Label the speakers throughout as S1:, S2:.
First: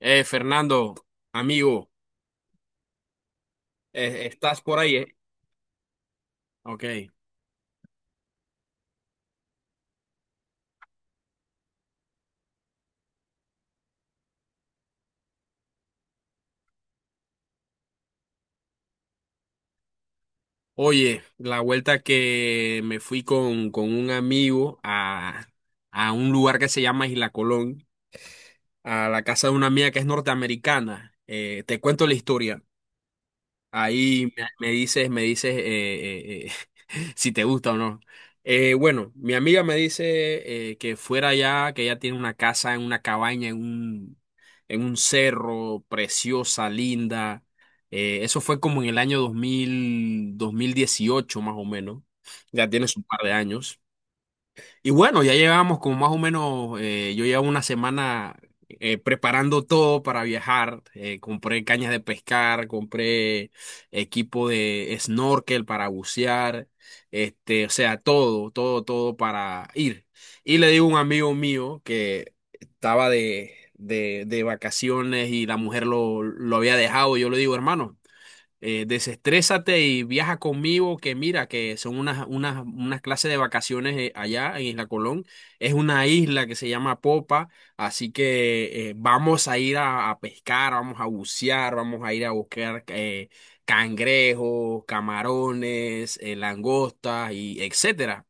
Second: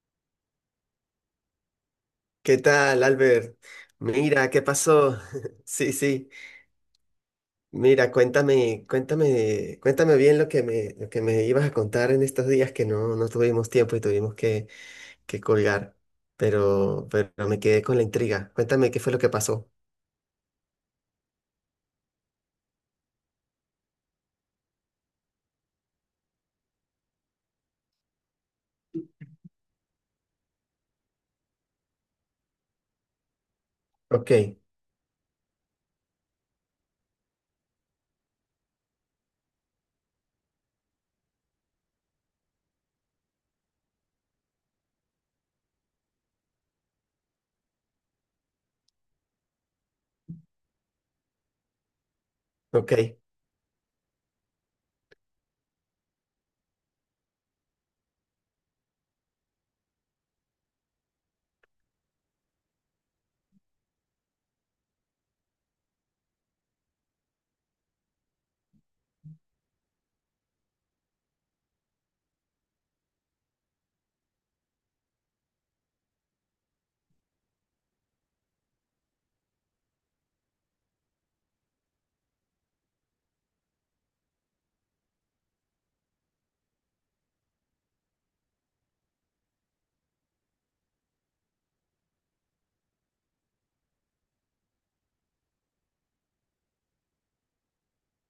S1: Fernando, amigo,
S2: ¿Qué tal, Albert? Mira,
S1: ¿estás
S2: ¿qué
S1: por ahí?
S2: pasó? Sí, sí.
S1: Ok.
S2: Mira, cuéntame bien lo que me ibas a contar en estos días que no tuvimos tiempo y tuvimos que colgar. Pero me quedé con la intriga. Cuéntame qué fue lo que pasó.
S1: Oye, la vuelta que me fui con un amigo a un lugar que se llama Isla Colón, a la casa de una amiga que es norteamericana. Te cuento la historia.
S2: Ok,
S1: Ahí me dices si te gusta o no. Bueno, mi amiga me dice que fuera allá, que ella tiene una casa en una cabaña, en un cerro, preciosa, linda. Eso fue como en el año 2018, más o menos. Ya tiene
S2: ok,
S1: su par de años. Y bueno, ya llevamos como más o menos, yo llevo una semana preparando todo para viajar. Compré cañas de pescar, compré equipo de snorkel para bucear, este, o sea, todo, todo, todo para ir. Y le digo a un amigo mío que estaba de vacaciones y la mujer lo había dejado. Y yo le digo, hermano, desestrésate y viaja conmigo, que mira, que son unas clases de vacaciones allá en Isla Colón. Es una isla que se llama Popa, así que vamos a ir a pescar, vamos a bucear, vamos a ir a buscar cangrejos, camarones, langostas y etcétera.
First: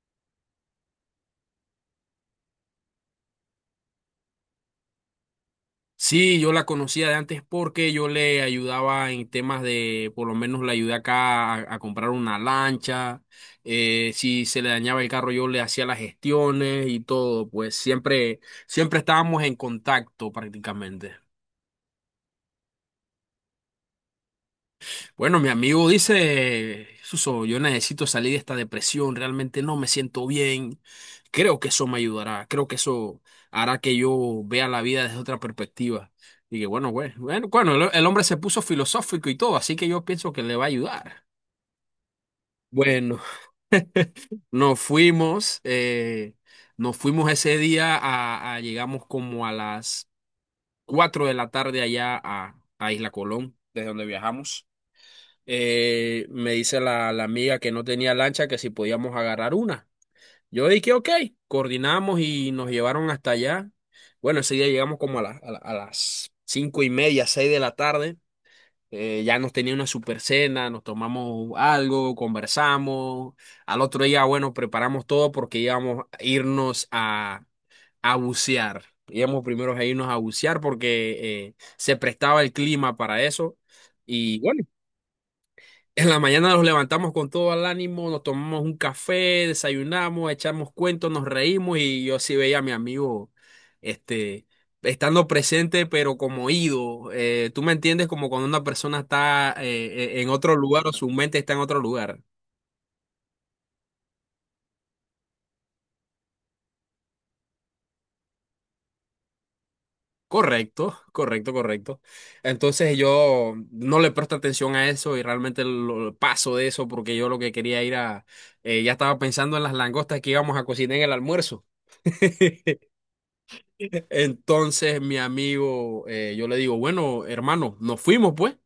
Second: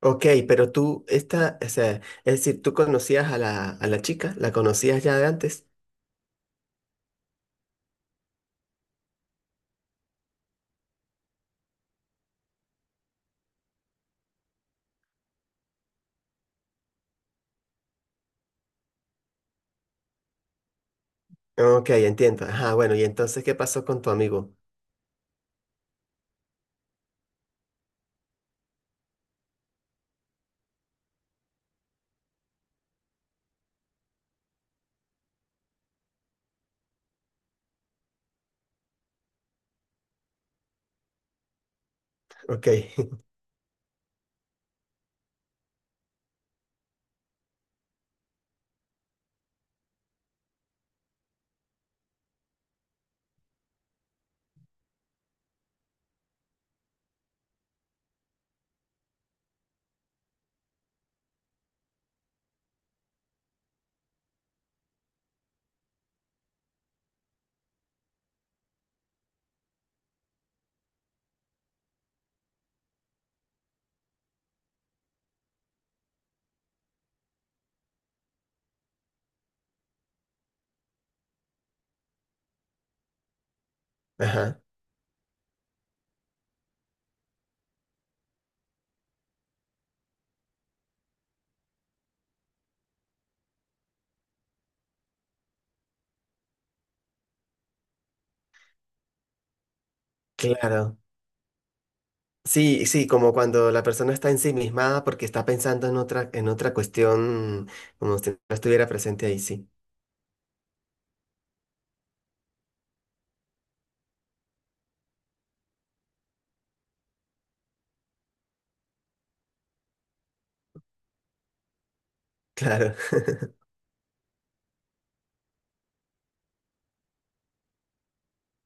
S2: ok, pero o sea, es decir, tú conocías a a la chica, la conocías ya de antes.
S1: Sí, yo la conocía de antes porque yo le ayudaba en temas de, por lo menos le ayudé acá a comprar una lancha. Si se le dañaba el carro yo le hacía las gestiones y todo, pues siempre estábamos en contacto prácticamente.
S2: Ok, entiendo. Ajá, bueno, y entonces, ¿qué pasó con tu amigo?
S1: Bueno, mi amigo dice, Suso, yo necesito salir de esta depresión, realmente no me siento bien. Creo que eso me ayudará, creo que eso hará que yo vea la vida desde otra perspectiva. Y que bueno, güey, bueno, bueno, el hombre se puso filosófico y todo, así que yo pienso que le va a ayudar.
S2: Ok,
S1: Bueno, nos fuimos, eh, nos fuimos ese día a, llegamos como a las 4 de la tarde allá a Isla Colón, desde donde viajamos. Me dice la amiga que no tenía lancha, que si podíamos agarrar una. Yo dije, ok, coordinamos y nos llevaron hasta allá. Bueno, ese día llegamos como a las cinco y media, seis de la tarde. Ya nos tenía una super cena, nos tomamos algo, conversamos. Al otro día, bueno, preparamos todo porque íbamos a irnos a bucear. Íbamos primero a irnos a bucear porque se prestaba el clima para eso. Y
S2: ajá,
S1: bueno, en la mañana nos levantamos con todo el ánimo, nos tomamos un café, desayunamos, echamos cuentos, nos reímos y yo sí veía a mi amigo, este, estando presente pero como ido. Tú me entiendes, como cuando una persona está en otro lugar, o
S2: claro.
S1: su mente está en otro lugar.
S2: Sí, sí, como cuando la persona está ensimismada porque está pensando en en otra cuestión, como si no estuviera presente ahí, sí,
S1: Correcto, correcto, correcto. Entonces yo no le presto atención a eso y realmente paso de eso porque yo lo que quería ir a, ya estaba pensando en las langostas que íbamos a cocinar en el almuerzo.
S2: claro.
S1: Entonces mi amigo, yo le digo, bueno, hermano, nos fuimos pues.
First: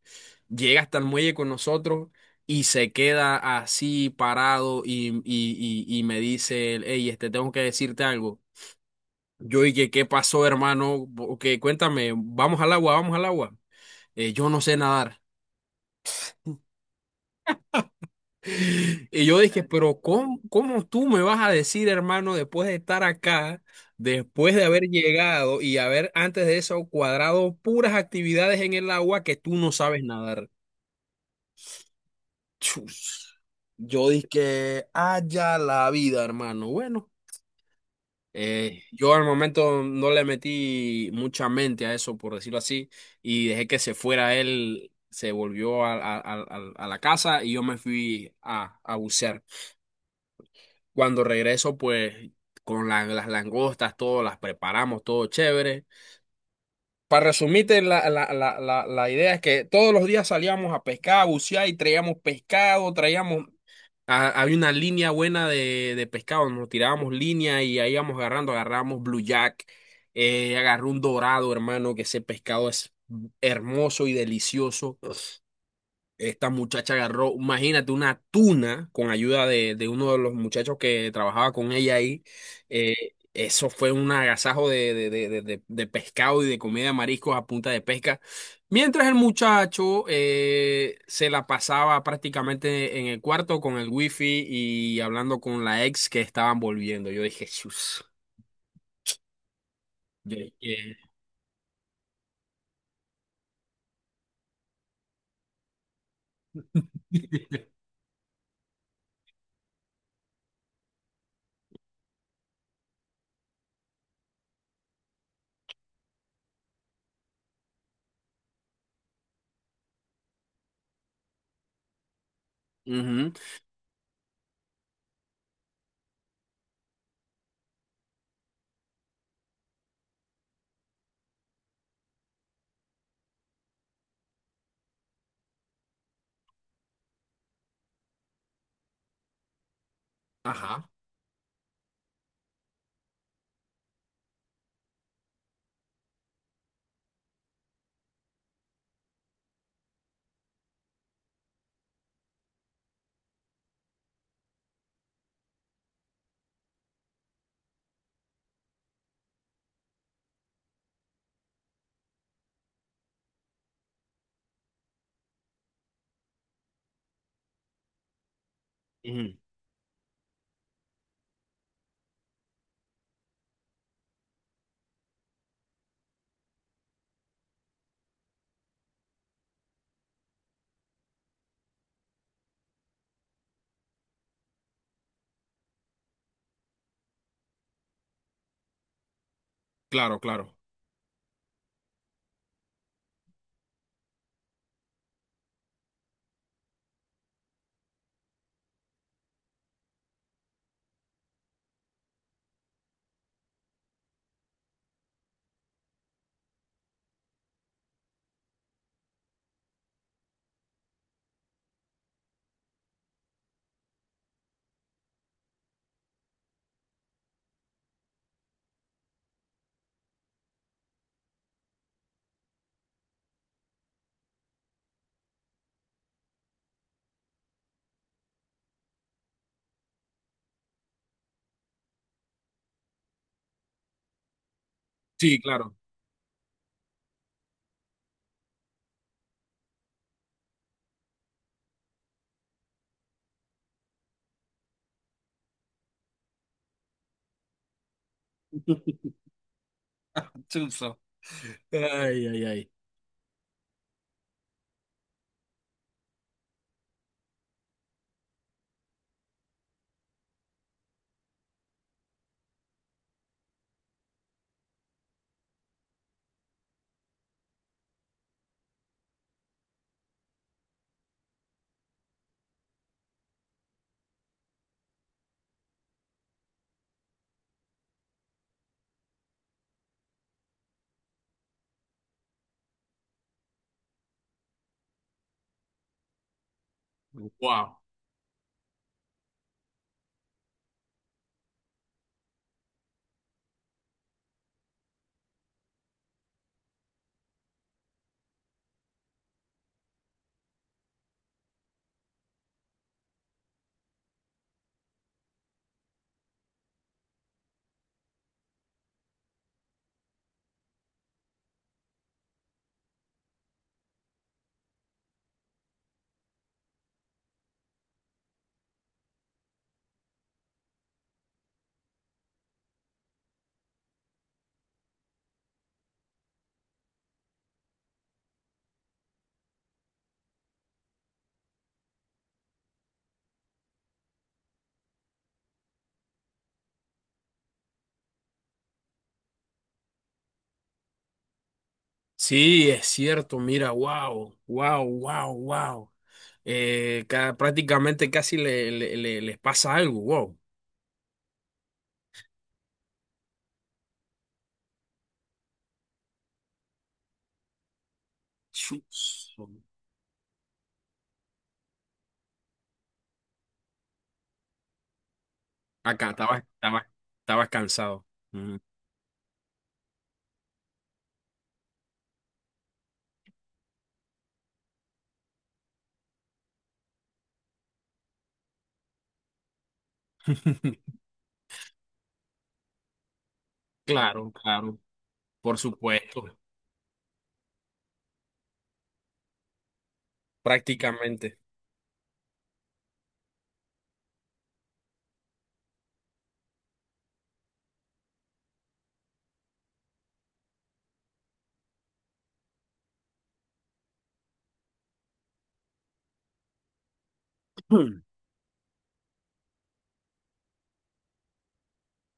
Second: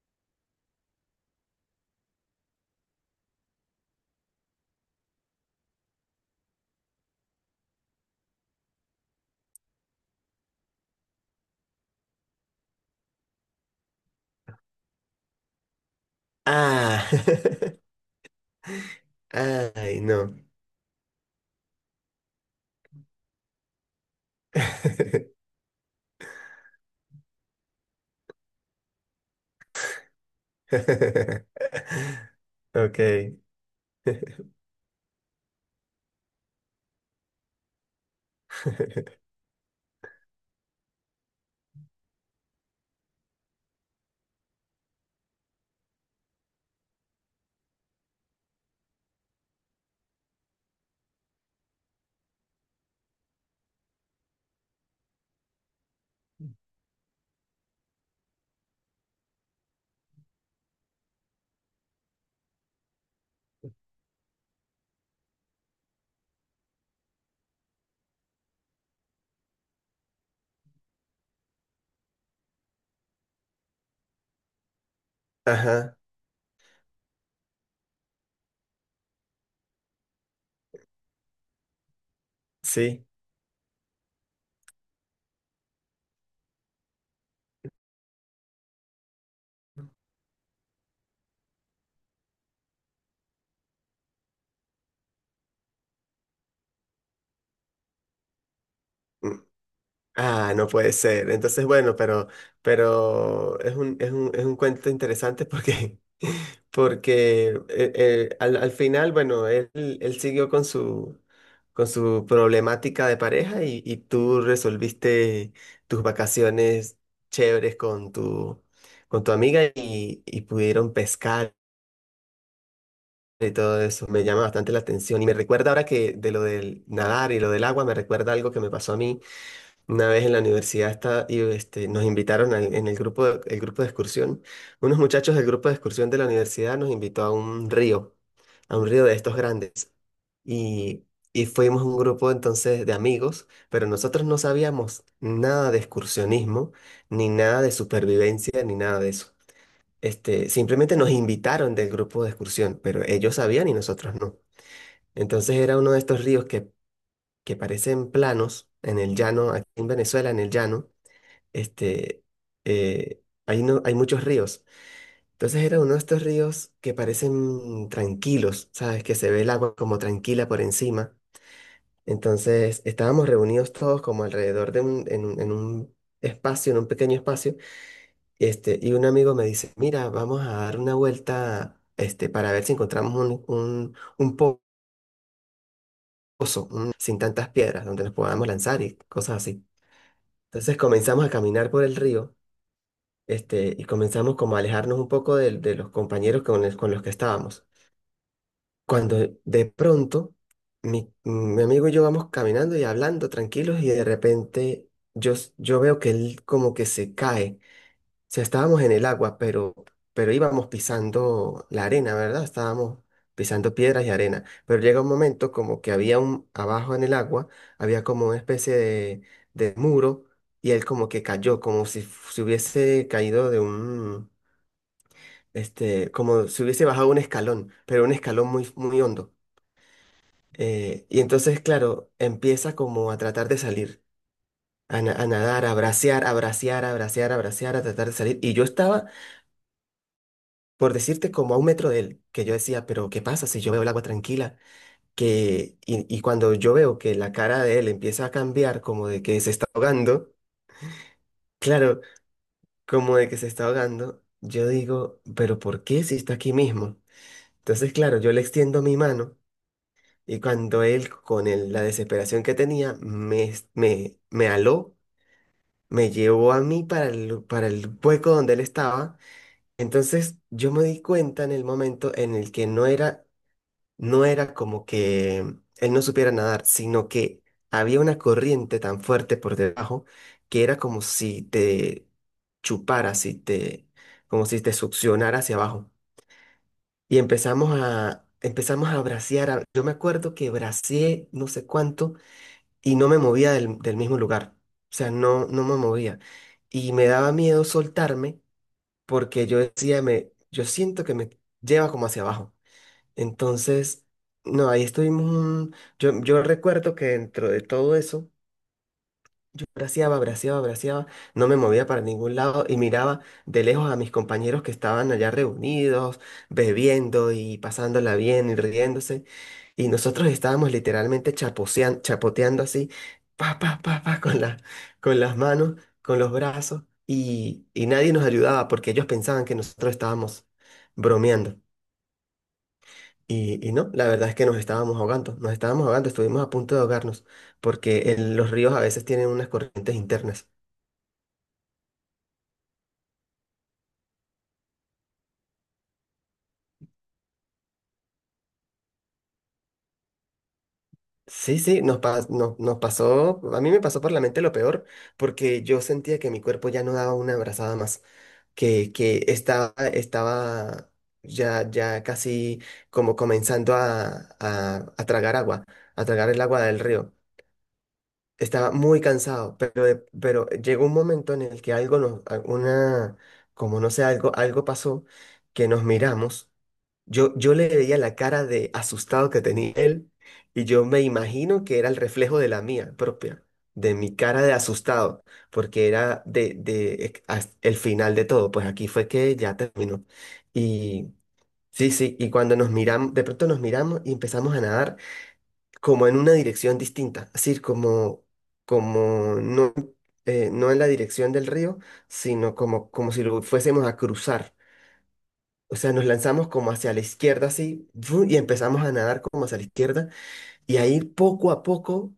S1: Llega hasta el muelle con nosotros y se queda así parado, y me dice, hey, este, tengo que decirte algo. Yo dije, ¿qué pasó, hermano? Que cuéntame, vamos al agua, vamos al agua. Yo no sé nadar.
S2: Ah,
S1: Y yo dije, pero
S2: ay, no.
S1: ¿cómo, cómo tú me vas a decir, hermano, después de estar acá, después de haber llegado y haber antes de eso cuadrado puras actividades en el agua, que tú no sabes nadar?
S2: Ok.
S1: Chus. Yo dije, haya la vida, hermano. Bueno, yo al momento no le metí mucha mente a eso, por decirlo así, y dejé que se fuera él, se volvió a la casa y yo me fui a bucear. Cuando regreso, pues con las langostas, todo, las preparamos, todo chévere. Para resumirte, la idea es que todos los días salíamos a pescar, a bucear y traíamos pescado, traíamos, había una línea buena de pescado, nos tirábamos línea y ahí íbamos agarrando, agarramos blue jack, agarré un dorado, hermano, que ese pescado es hermoso y delicioso.
S2: Ajá,
S1: Esta muchacha agarró, imagínate, una tuna con ayuda de uno de los muchachos que trabajaba con ella ahí.
S2: sí.
S1: Eso fue un agasajo de pescado y de comida de mariscos a punta de pesca. Mientras el muchacho se la pasaba prácticamente en el cuarto con el wifi y hablando con la ex, que estaban volviendo. Yo dije, chus. Yo
S2: Ah, no puede
S1: dije,
S2: ser. Entonces, bueno, pero es es un cuento interesante porque, porque al, al final, bueno, él siguió con con su problemática de pareja y tú resolviste tus vacaciones chéveres con con tu amiga y pudieron pescar
S1: ujú.
S2: y todo eso. Me llama bastante la atención y me recuerda ahora que de lo del nadar y lo del agua, me recuerda algo que me pasó a mí una vez en la universidad está, y este, nos invitaron al- en el grupo el grupo de excursión. Unos muchachos del grupo de excursión de la universidad nos invitó a un río de estos grandes.
S1: Ajá.
S2: Y, y fuimos un grupo entonces de amigos, pero nosotros no sabíamos nada de excursionismo, ni nada de supervivencia, ni nada de eso. Este, simplemente nos invitaron del grupo de excursión, pero ellos sabían y nosotros no. Entonces era uno de estos ríos que parecen planos en el llano, aquí en Venezuela, en el llano este, no, hay muchos ríos. Entonces era uno de estos ríos que parecen tranquilos, ¿sabes? Que se
S1: Ujú.
S2: ve el agua como tranquila por encima. Entonces estábamos reunidos todos como alrededor de en un espacio, en un pequeño espacio, este, y un amigo me dice, mira, vamos a dar una vuelta, este, para ver si encontramos un po- pozo, un- sin tantas piedras, donde nos podamos lanzar y cosas así.
S1: Claro, claro.
S2: Entonces comenzamos a caminar por el río. Este, y comenzamos como a alejarnos un poco de los compañeros con, el- con los que estábamos. Cuando de pronto mi amigo y yo vamos caminando y hablando tranquilos y de repente yo veo que él como que se cae. O sea, estábamos en el agua, pero íbamos pisando la arena, ¿verdad? Estábamos pisando piedras y arena. Pero llega un momento como que había un, abajo en el agua, había como una especie de muro y él como que cayó, como si, f- se hubiese caído de un, este, como si hubiese bajado un escalón, pero un escalón muy, muy hondo. Y entonces, claro, empieza como a tratar de salir, a
S1: Sí,
S2: nadar,
S1: claro.
S2: a bracear, a tratar de salir. Y yo estaba, por decirte, como a un metro de él, que yo decía, pero ¿qué pasa si yo veo el agua tranquila? Y cuando yo veo que la cara de él empieza a cambiar, como de que se está ahogando,
S1: Chuzo.
S2: claro,
S1: Ay, ay, ay.
S2: como de que se está ahogando, yo digo, pero ¿por qué si está aquí mismo? Entonces, claro, yo le extiendo mi mano. Y cuando él, con el- la desesperación que tenía, me aló, me llevó a mí para para el hueco donde él estaba. Entonces yo me di cuenta en el momento en el que no era, no era como que él no supiera nadar, sino que había una corriente tan fuerte por debajo que era como si te chupara, si te, como si te succionara hacia abajo. Y
S1: Wow.
S2: empezamos a bracear. A- Yo me acuerdo que braceé no sé cuánto y no me movía del mismo lugar. O sea, no me movía. Y me daba miedo soltarme porque yo decía, me, yo siento que me lleva como hacia abajo. Entonces, no, ahí estuvimos un- Yo recuerdo que dentro de todo eso braceaba, no me movía para ningún lado y miraba de lejos a mis compañeros que estaban allá reunidos, bebiendo y pasándola bien y riéndose. Y nosotros estábamos literalmente chapotean- chapoteando así, pa, pa, pa, pa, con las manos, con los brazos, y nadie nos ayudaba porque ellos pensaban que nosotros estábamos bromeando. Y no, la verdad es que nos estábamos ahogando, estuvimos a punto de ahogarnos, porque el- los ríos a veces tienen unas corrientes internas.
S1: Sí, es cierto, mira, wow, wow, wow, wow. Prácticamente casi les pasa algo, wow.
S2: Sí, sí, nos, pa- no- nos pasó, a mí me pasó por la mente lo peor, porque yo sentía que mi cuerpo ya no daba una abrazada más, que
S1: Chus.
S2: estaba, estaba ya casi como comenzando a tragar agua, a
S1: Acá
S2: tragar el agua del río.
S1: estabas cansado. Mm.
S2: Estaba muy cansado, pero, de- pero llegó un momento en el que algo nos, a- una, como no sé, algo pasó, que nos miramos. Yo le veía la cara de asustado que tenía él y yo me imagino que era el reflejo de la mía propia, de mi
S1: Claro,
S2: cara de
S1: claro,
S2: asustado,
S1: por
S2: porque era
S1: supuesto,
S2: de ex- as- el final de todo, pues aquí fue que ya terminó. Y
S1: prácticamente.
S2: sí, sí, y cuando nos miramos, de pronto nos miramos y empezamos a nadar como en una dirección distinta, así como, como no, no en la dirección del río, sino como, como si lo fuésemos a cruzar. O sea, nos lanzamos como hacia la izquierda, así, ¡fu! Y empezamos a nadar como hacia la izquierda, y ahí poco a poco,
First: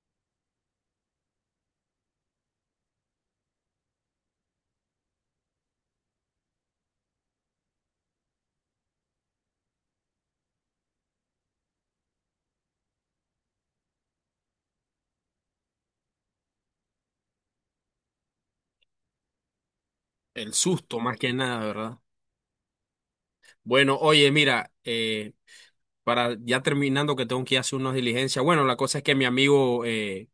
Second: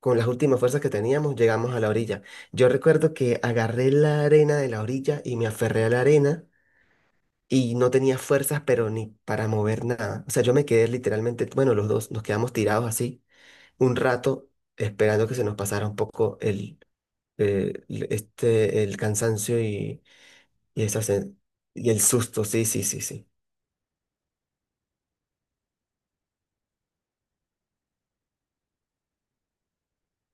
S2: con las últimas fuerzas que teníamos, llegamos a la orilla. Yo recuerdo que agarré la arena de la orilla y me aferré a la arena, y no tenía fuerzas, pero ni para mover nada. O sea, yo me quedé literalmente, bueno, los dos nos quedamos tirados así un rato, esperando que se nos pasara un poco el, este, el cansancio
S1: El susto
S2: esa
S1: más que
S2: sen-
S1: nada,
S2: y
S1: ¿verdad?
S2: el susto, sí, sí, sí, sí.
S1: Bueno, oye, mira, para ya terminando, que tengo que ir a hacer unas diligencias. Bueno, la cosa es que mi amigo,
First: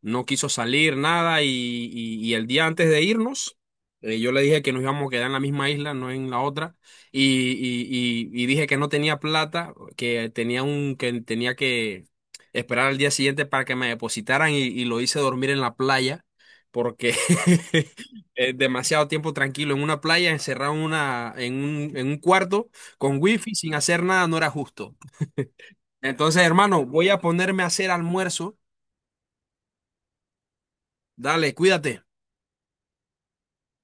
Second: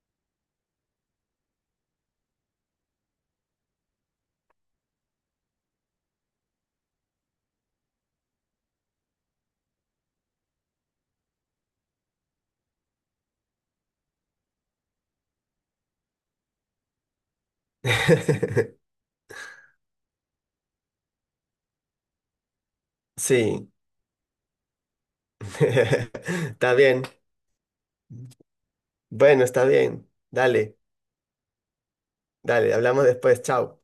S1: no quiso salir, nada, y el día antes de irnos, yo le dije que nos íbamos a quedar en la misma isla, no en la otra, y, y- y dije que no tenía plata, que tenía un, que tenía que esperar al día siguiente para que me depositaran, y lo hice dormir en la playa, porque demasiado tiempo tranquilo en una playa, encerrado en una, en un cuarto con wifi,
S2: Sí,
S1: sin hacer nada, no era justo. Entonces,
S2: está
S1: hermano,
S2: bien.
S1: voy a ponerme a hacer almuerzo.
S2: Bueno, está bien. Dale,
S1: Dale, cuídate.
S2: hablamos después. Chao.